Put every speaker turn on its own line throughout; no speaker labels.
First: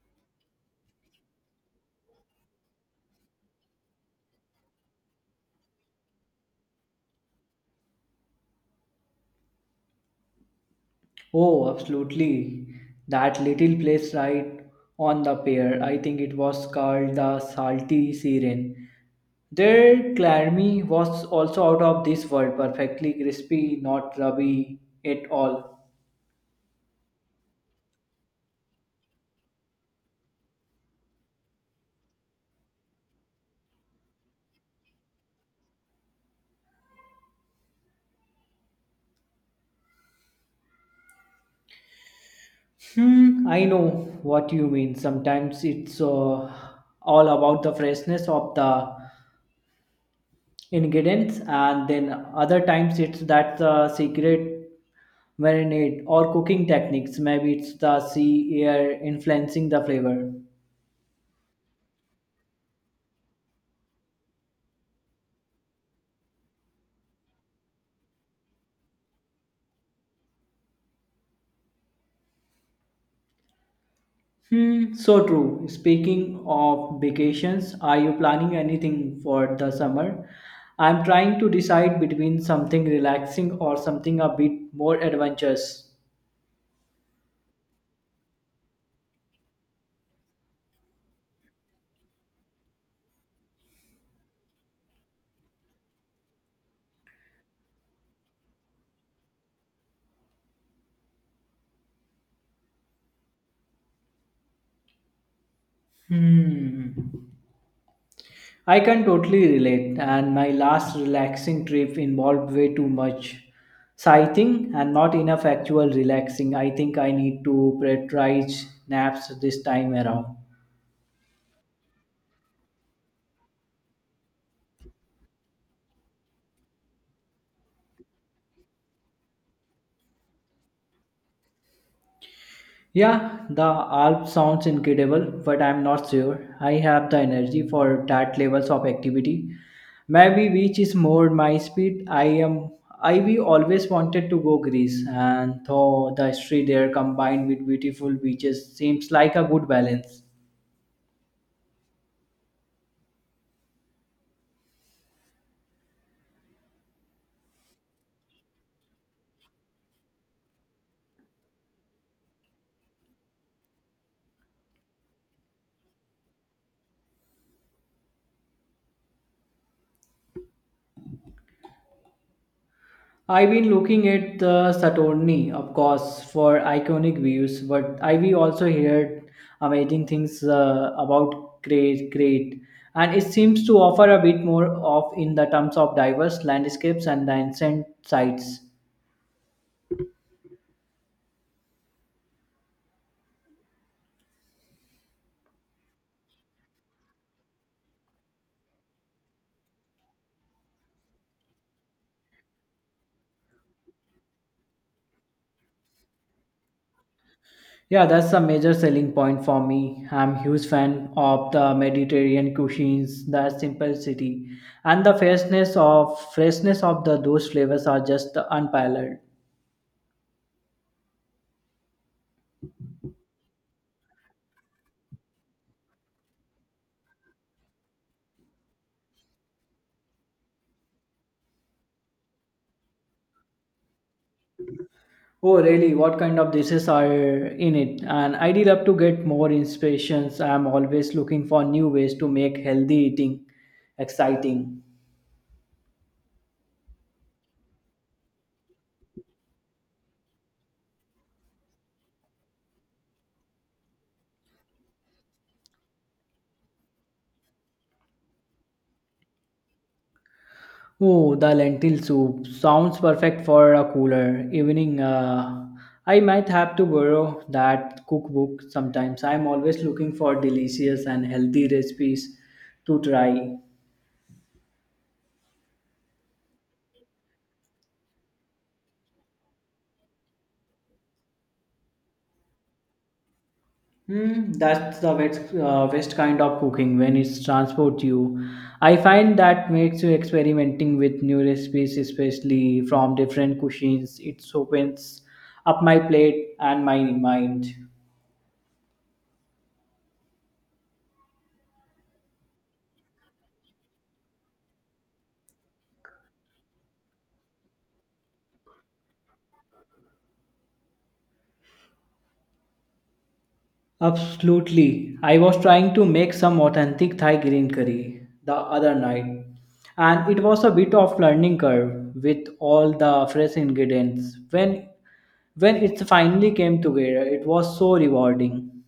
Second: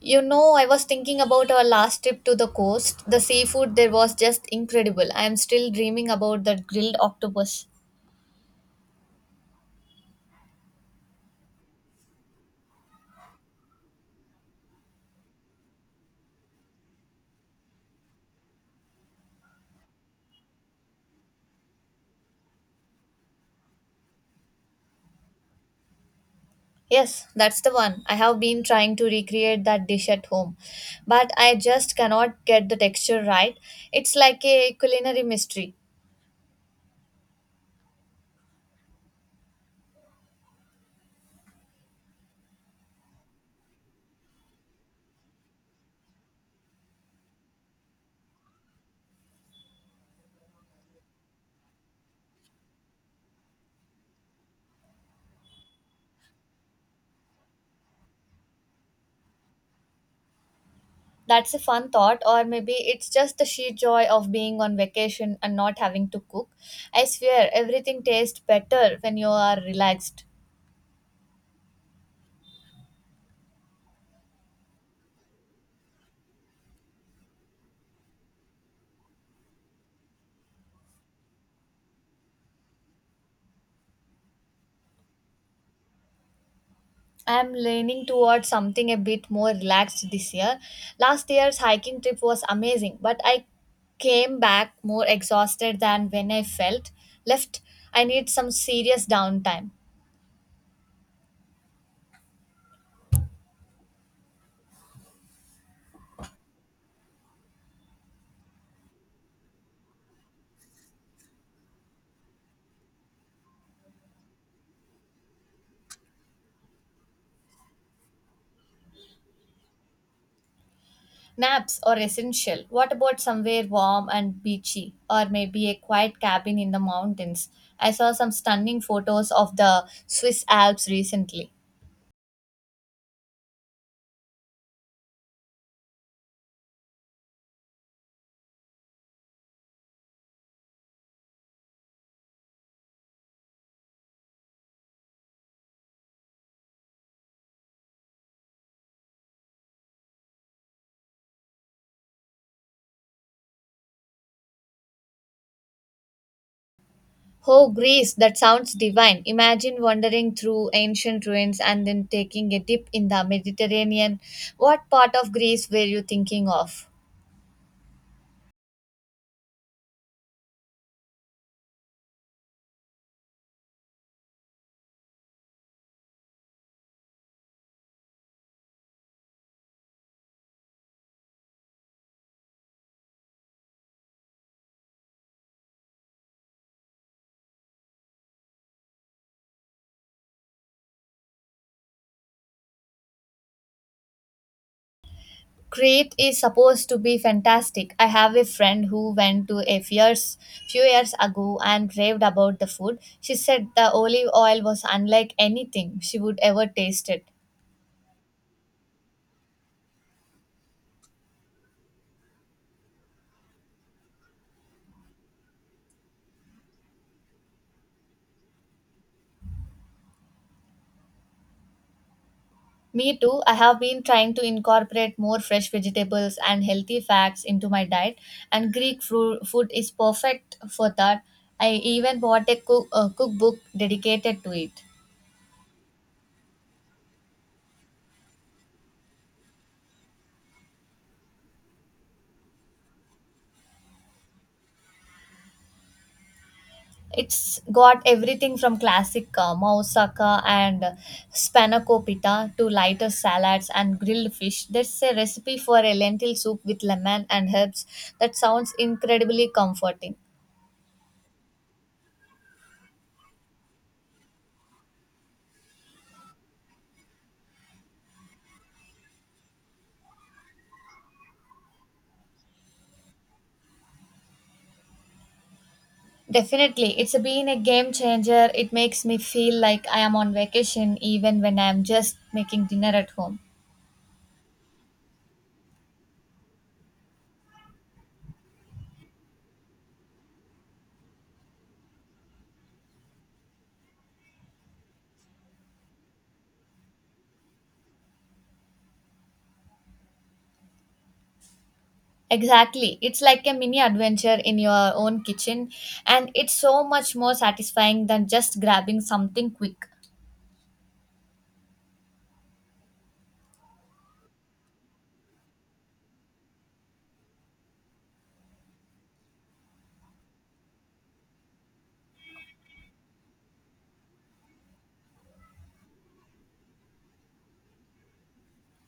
You know, I was thinking about our last trip to the coast. The seafood there was just incredible. I am still dreaming about that grilled octopus.
Oh, absolutely. That little place right on the pier, I think it was called the Salty Siren. Their clarmy was also out of this world, perfectly crispy, not rubby at all.
Yes, that's the one. I have been trying to recreate that dish at home, but I just cannot get the texture right. It's like a culinary mystery.
I know what you mean. Sometimes it's all about the freshness of the ingredients, and then other times it's that the secret marinade or cooking techniques. Maybe it's the sea air influencing the flavor.
That's a fun thought, or maybe it's just the sheer joy of being on vacation and not having to cook. I swear, everything tastes better when you are relaxed.
So true. Speaking of vacations, are you planning anything for the summer? I'm trying to decide between something relaxing or something a bit more adventurous.
I'm leaning towards something a bit more relaxed this year. Last year's hiking trip was amazing, but I came back more exhausted than when I felt left. I need some serious downtime.
hmm I can totally relate, and my last relaxing trip involved way too much sighting and not enough actual relaxing. I think I need to prioritize naps this time around.
Naps are essential. What about somewhere warm and beachy, or maybe a quiet cabin in the mountains? I saw some stunning photos of the Swiss Alps recently.
Yeah, the Alp sounds incredible, but I'm not sure I have the energy for that levels of activity. Maybe beach is more my speed. I am. I we always wanted to go Greece, and though the history there combined with beautiful beaches seems like a good balance.
Oh, Greece, that sounds divine. Imagine wandering through ancient ruins and then taking a dip in the Mediterranean. What part of Greece were you thinking of?
I've been looking at the Saturni, of course, for iconic views, but I've also heard amazing things about Crete, and it seems to offer a bit more of in the terms of diverse landscapes and the ancient sites.
Crete is supposed to be fantastic. I have a friend who went to few years ago and raved about the food. She said the olive oil was unlike anything she would ever tasted.
Yeah, that's a major selling point for me. I'm huge fan of the Mediterranean cuisines, the simplicity, and the freshness of the those flavors are just unparalleled.
Me too. I have been trying to incorporate more fresh vegetables and healthy fats into my diet, and food is perfect for that. I even bought a cookbook dedicated to it.
Oh, really? What kind of dishes are in it? And I'd love to get more inspirations. I'm always looking for new ways to make healthy eating exciting.
It's got everything from classic moussaka and spanakopita to lighter salads and grilled fish. There's a recipe for a lentil soup with lemon and herbs that sounds incredibly comforting.
Oh, the lentil soup sounds perfect for a cooler evening. I might have to borrow that cookbook sometimes. I'm always looking for delicious and healthy recipes to try.
Definitely. It's been a game changer. It makes me feel like I am on vacation even when I am just making dinner at home.
That's the best, best kind of cooking when it transports you. I find that makes you experimenting with new recipes, especially from different cuisines. It opens up my plate and my mind.
Exactly. It's like a mini adventure in your own kitchen, and it's so much more satisfying than just grabbing something quick.
Absolutely. I was trying to make some authentic Thai green curry the other night, and it was a bit of learning curve with all the fresh ingredients. When it finally came together, it was so rewarding.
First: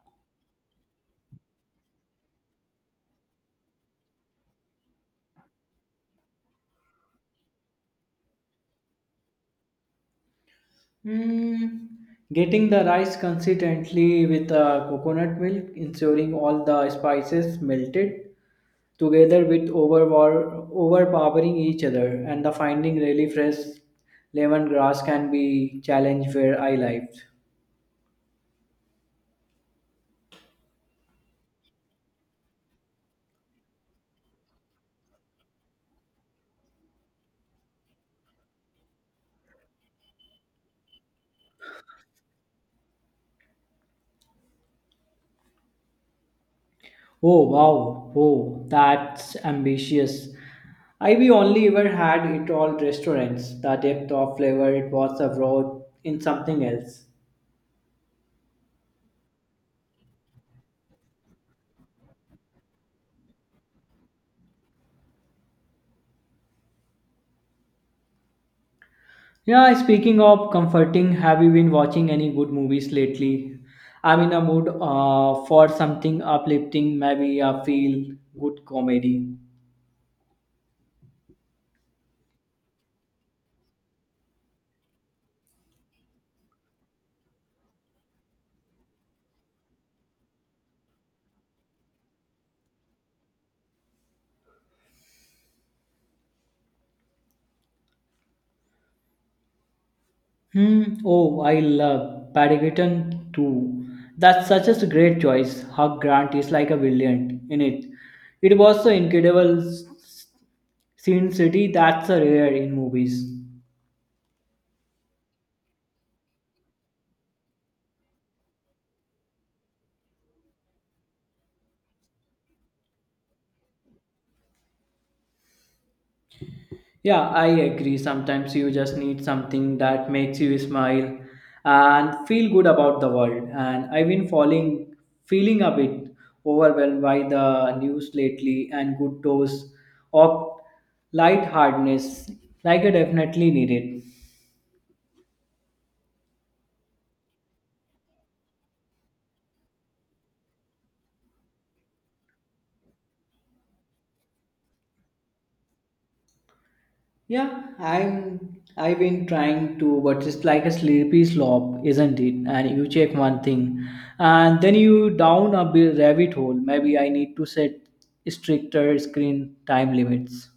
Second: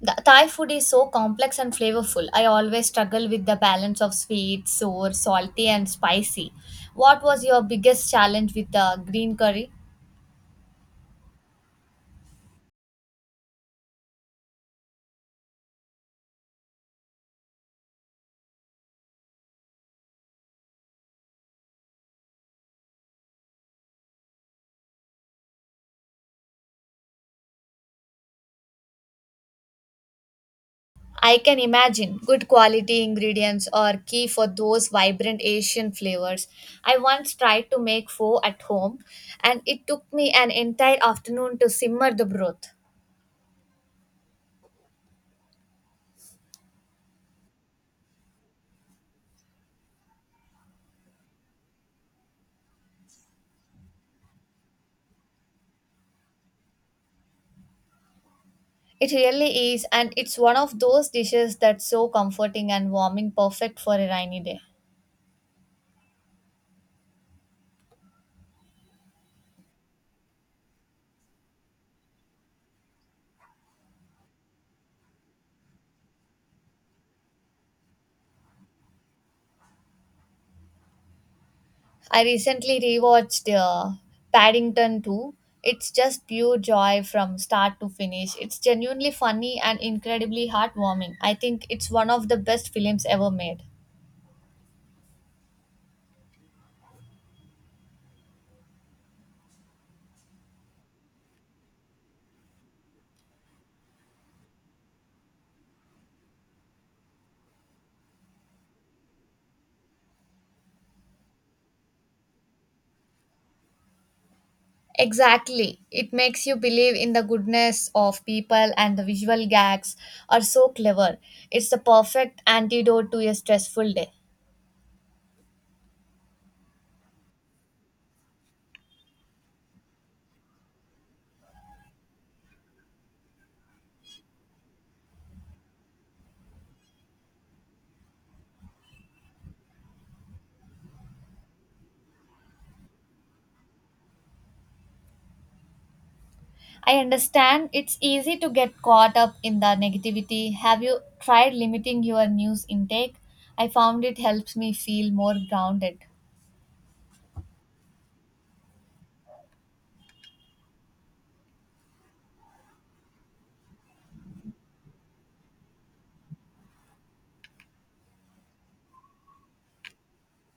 The Thai food is so complex and flavorful. I always struggle with the balance of sweet, sour, salty, and spicy. What was your biggest challenge with the green curry?
Mm, getting the rice consistently with coconut milk, ensuring all the spices melted together with overpowering each other, and the finding really fresh lemongrass can be challenge where I lived.
I can imagine good quality ingredients are key for those vibrant Asian flavors. I once tried to make pho at home and it took me an entire afternoon to simmer the broth.
Oh wow, oh that's ambitious. I we only ever had it all restaurants. The depth of flavor it was abroad in something else.
It really is, and it's one of those dishes that's so comforting and warming, perfect for a rainy day.
Yeah, speaking of comforting, have you been watching any good movies lately? I'm in a mood for something uplifting, maybe a feel good comedy.
I recently rewatched Paddington 2. It's just pure joy from start to finish. It's genuinely funny and incredibly heartwarming. I think it's one of the best films ever made.
Hmm. Oh, I love Paddington too. That's such a great choice. Hugh Grant is like a villain in it. It was so incredible scene city that's a rare in movies.
Exactly. It makes you believe in the goodness of people, and the visual gags are so clever. It's the perfect antidote to a stressful day.
Yeah, I agree. Sometimes you just need something that makes you smile and feel good about the world. And I've been feeling a bit overwhelmed by the news lately and good dose of lightheartedness. Like I definitely need it.
I understand it's easy to get caught up in the negativity. Have you tried limiting your news intake? I found it helps me feel more grounded.
Yeah, I've been trying to, but it's like a slippery slope, isn't it? And you check one thing, and then you down a bit rabbit hole. Maybe I need to set stricter screen time limits.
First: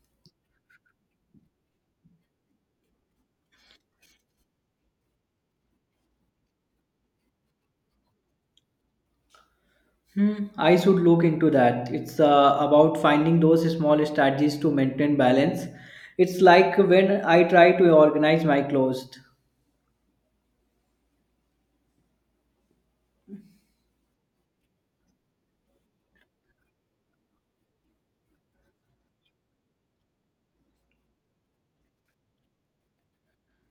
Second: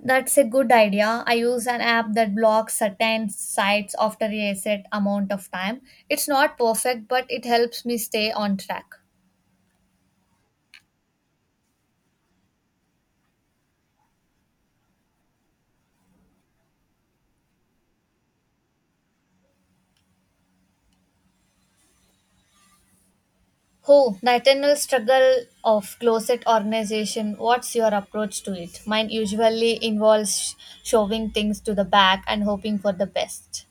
That's a good idea. I use an app that blocks certain sites after a set amount of time. It's not perfect, but it helps me stay on track.
I should look into that. It's about finding those small strategies to maintain balance. It's like when I try to organize my clothes.
Oh, the eternal struggle of closet organization. What's your approach to it? Mine usually involves shoving things to the back and hoping for the best.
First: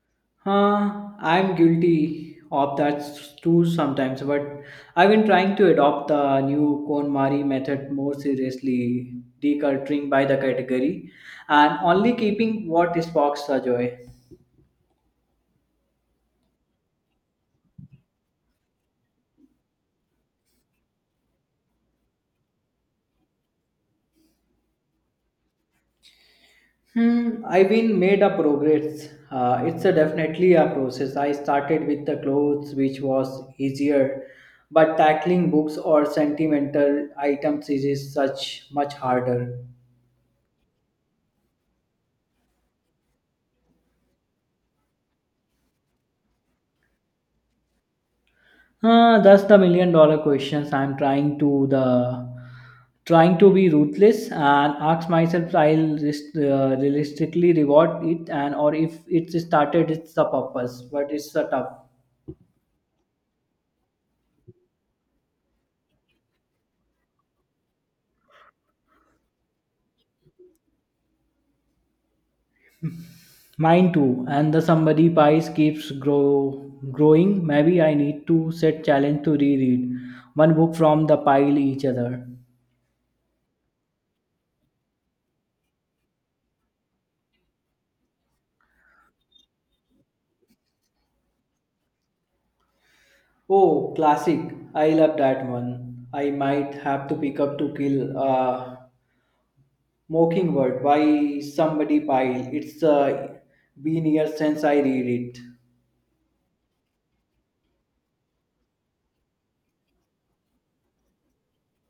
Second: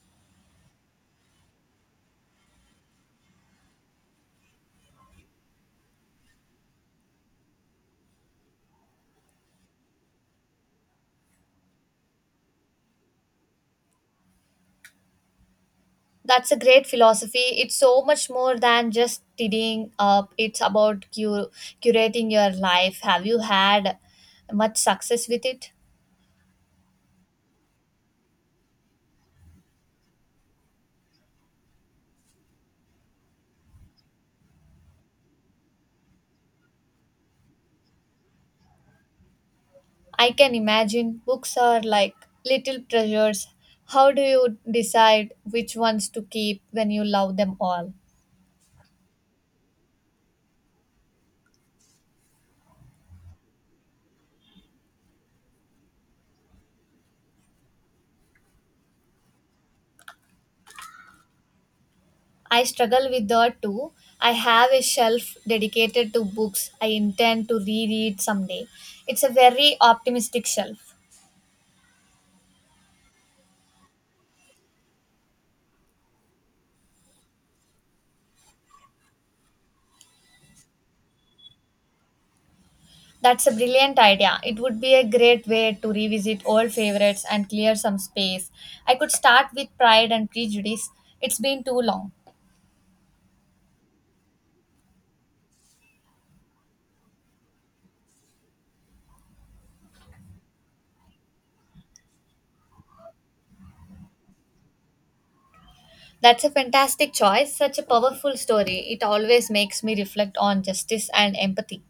Huh, I'm guilty of that too sometimes, but I've been trying to adopt the new KonMari method more seriously, decluttering by the category and only keeping what sparks the joy.
That's a great philosophy. It's so much more than just tidying up, it's about curating your life. Have you had much success with it?
I've been made a progress. It's a definitely a process. I started with the clothes, which was easier, but tackling books or sentimental items is such much harder.
I can imagine books are like little treasures. How do you decide which ones to keep when you love them all?
That's the million dollar questions I'm trying to the trying to be ruthless and ask myself I'll rest, realistically reward it and or if it started it's the purpose but it's a tough
I struggle with that too. I have a shelf dedicated to books I intend to reread someday. It's a very optimistic shelf.
mine too and the somebody pies keeps growing. Maybe I need to set challenge to reread one book from the pile each other.
That's a brilliant idea. It would be a great way to revisit old favorites and clear some space. I could start with Pride and Prejudice. It's been too long.
Oh, classic. I love that one. I might have to pick up to kill. Mockingbird by somebody Pyle. It's been years since I read it.
That's a fantastic choice. Such a powerful story. It always makes me reflect on justice and empathy.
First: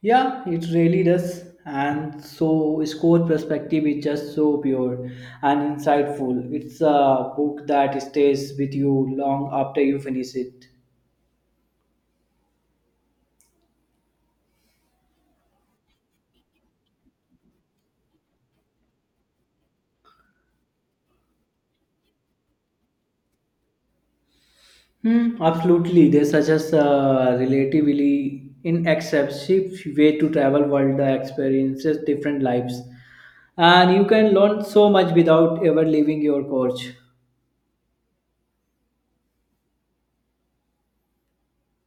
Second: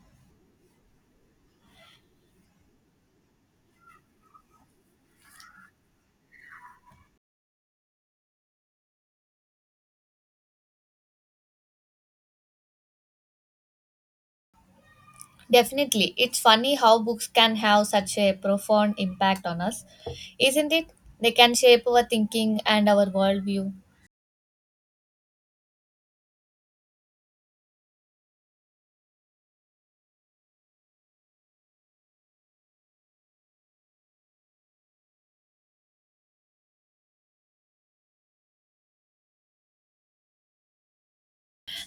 Yeah, it really does. And so score perspective is just so pure and insightful. It's a book that stays with you long after you finish it.
Definitely. It's funny how books can have such a profound impact on us, isn't it? They can shape our thinking and our worldview.
Absolutely. There's such a relatively inexpensive way to travel world the experiences different lives. And you can learn so much without ever leaving your couch.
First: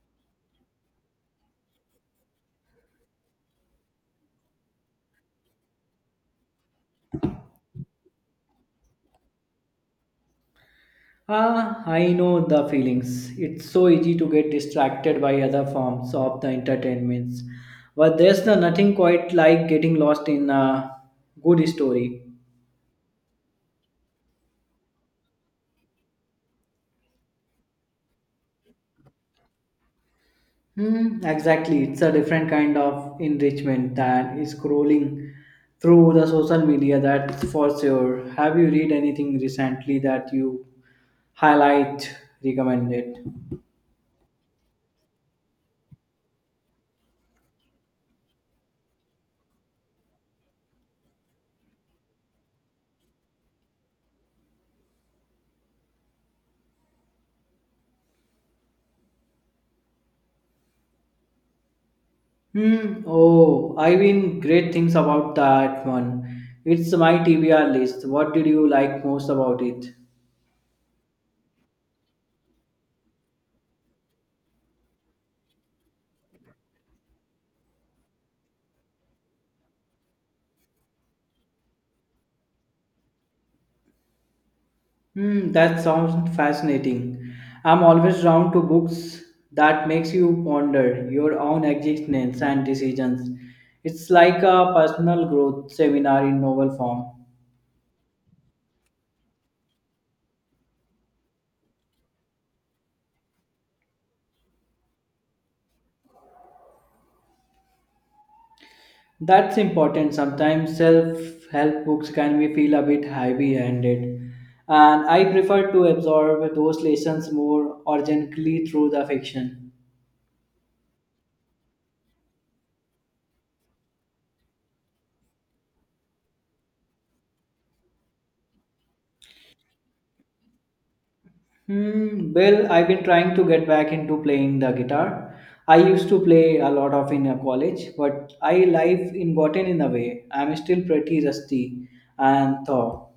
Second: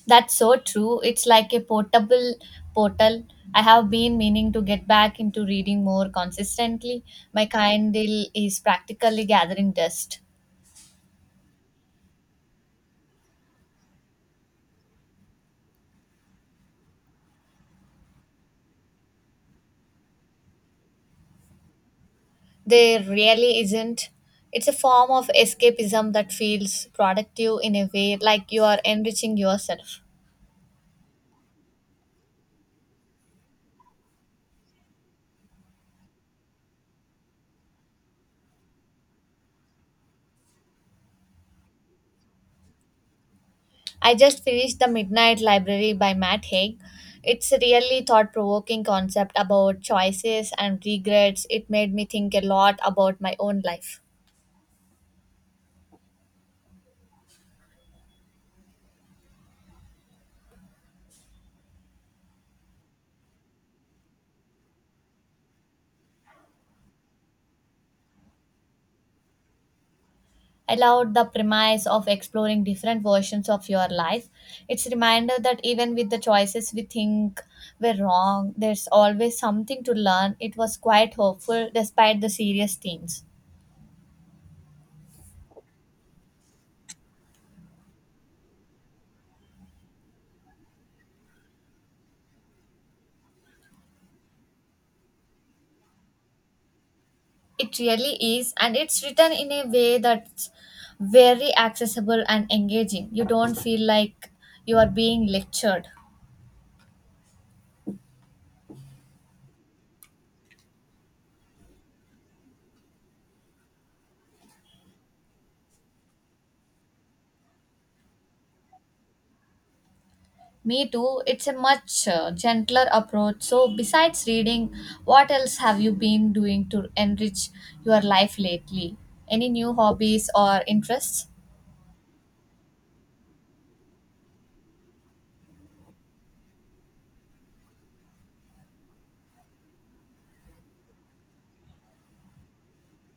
That's so true. It's like a portable portal. I have been meaning to get back into reading more consistently. My Kindle is practically gathering dust.
Ah, I know the feelings. It's so easy to get distracted by other forms of the entertainments. But there's nothing quite like getting lost in a good story.
There really isn't. It's a form of escapism that feels productive in a way like you are enriching yourself.
Exactly. It's a different kind of enrichment than scrolling through the social media, that's for sure. Have you read anything recently that you highlight recommended?
I just finished The Midnight Library by Matt Haig. It's a really thought provoking concept about choices and regrets. It made me think a lot about my own life.
Hmm. Oh, I've been great things about that one. It's my TBR list. What did you like most about it?
I loved the premise of exploring different versions of your life. It's a reminder that even with the choices we think were wrong, there's always something to learn. It was quite hopeful despite the serious themes.
Hmm. That sounds fascinating. I'm always drawn to books that makes you ponder your own existence and decisions. It's like a personal growth seminar in novel form.
It really is, and it's written in a way that's very accessible and engaging. You don't feel like you are being lectured.
That's important. Sometimes self help books can be feel a bit heavy handed. And I prefer to absorb those lessons more organically through the fiction.
Me too, it's a much gentler approach. So, besides reading, what else have you been doing to enrich your life lately? Any new hobbies or interests?
Well, I've been trying to get back into playing the guitar. I used to play a lot of in college, but I life in gotten in the way. I'm still pretty rusty and thought.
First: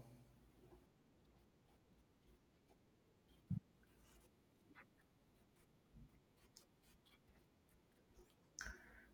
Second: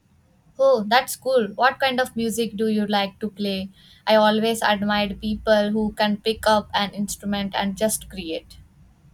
Oh, that's cool. What kind of music do you like to play? I always admired people who can pick up an instrument and just create.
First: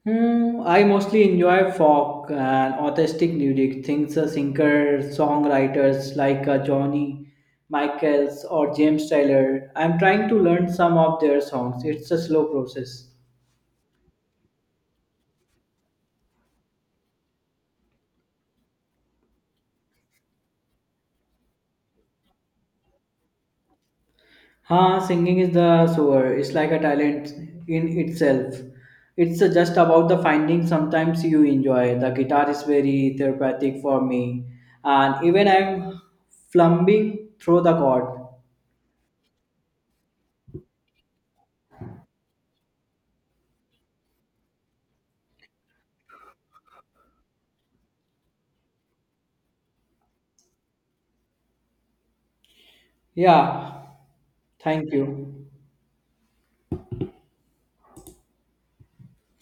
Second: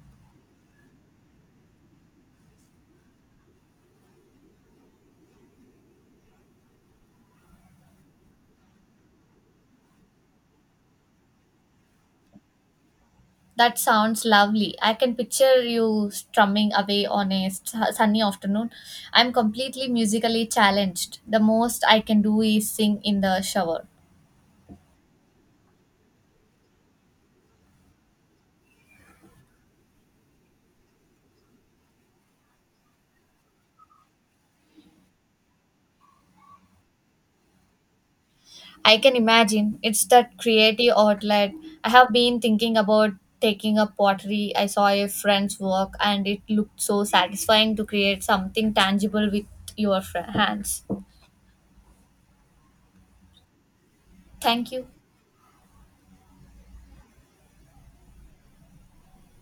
I mostly enjoy folk and artistic music, things singers, songwriters like Johnny Michaels or James Taylor. I'm trying to learn some of their songs. It's a slow process.
That sounds lovely. I can picture you strumming away on a sunny afternoon. I'm completely musically challenged. The most I can do is sing in the shower.
Huh, singing is the sewer. It's like a talent in itself. It's just about the finding sometimes you enjoy. The guitar is very therapeutic for me. And even I'm flumbing through the chord.
I can imagine. It's that creative outlet. I have been thinking about taking up pottery. I saw a friend's work and it looked so satisfying to create something tangible with your hands.
Yeah,
Thank you.
thank you.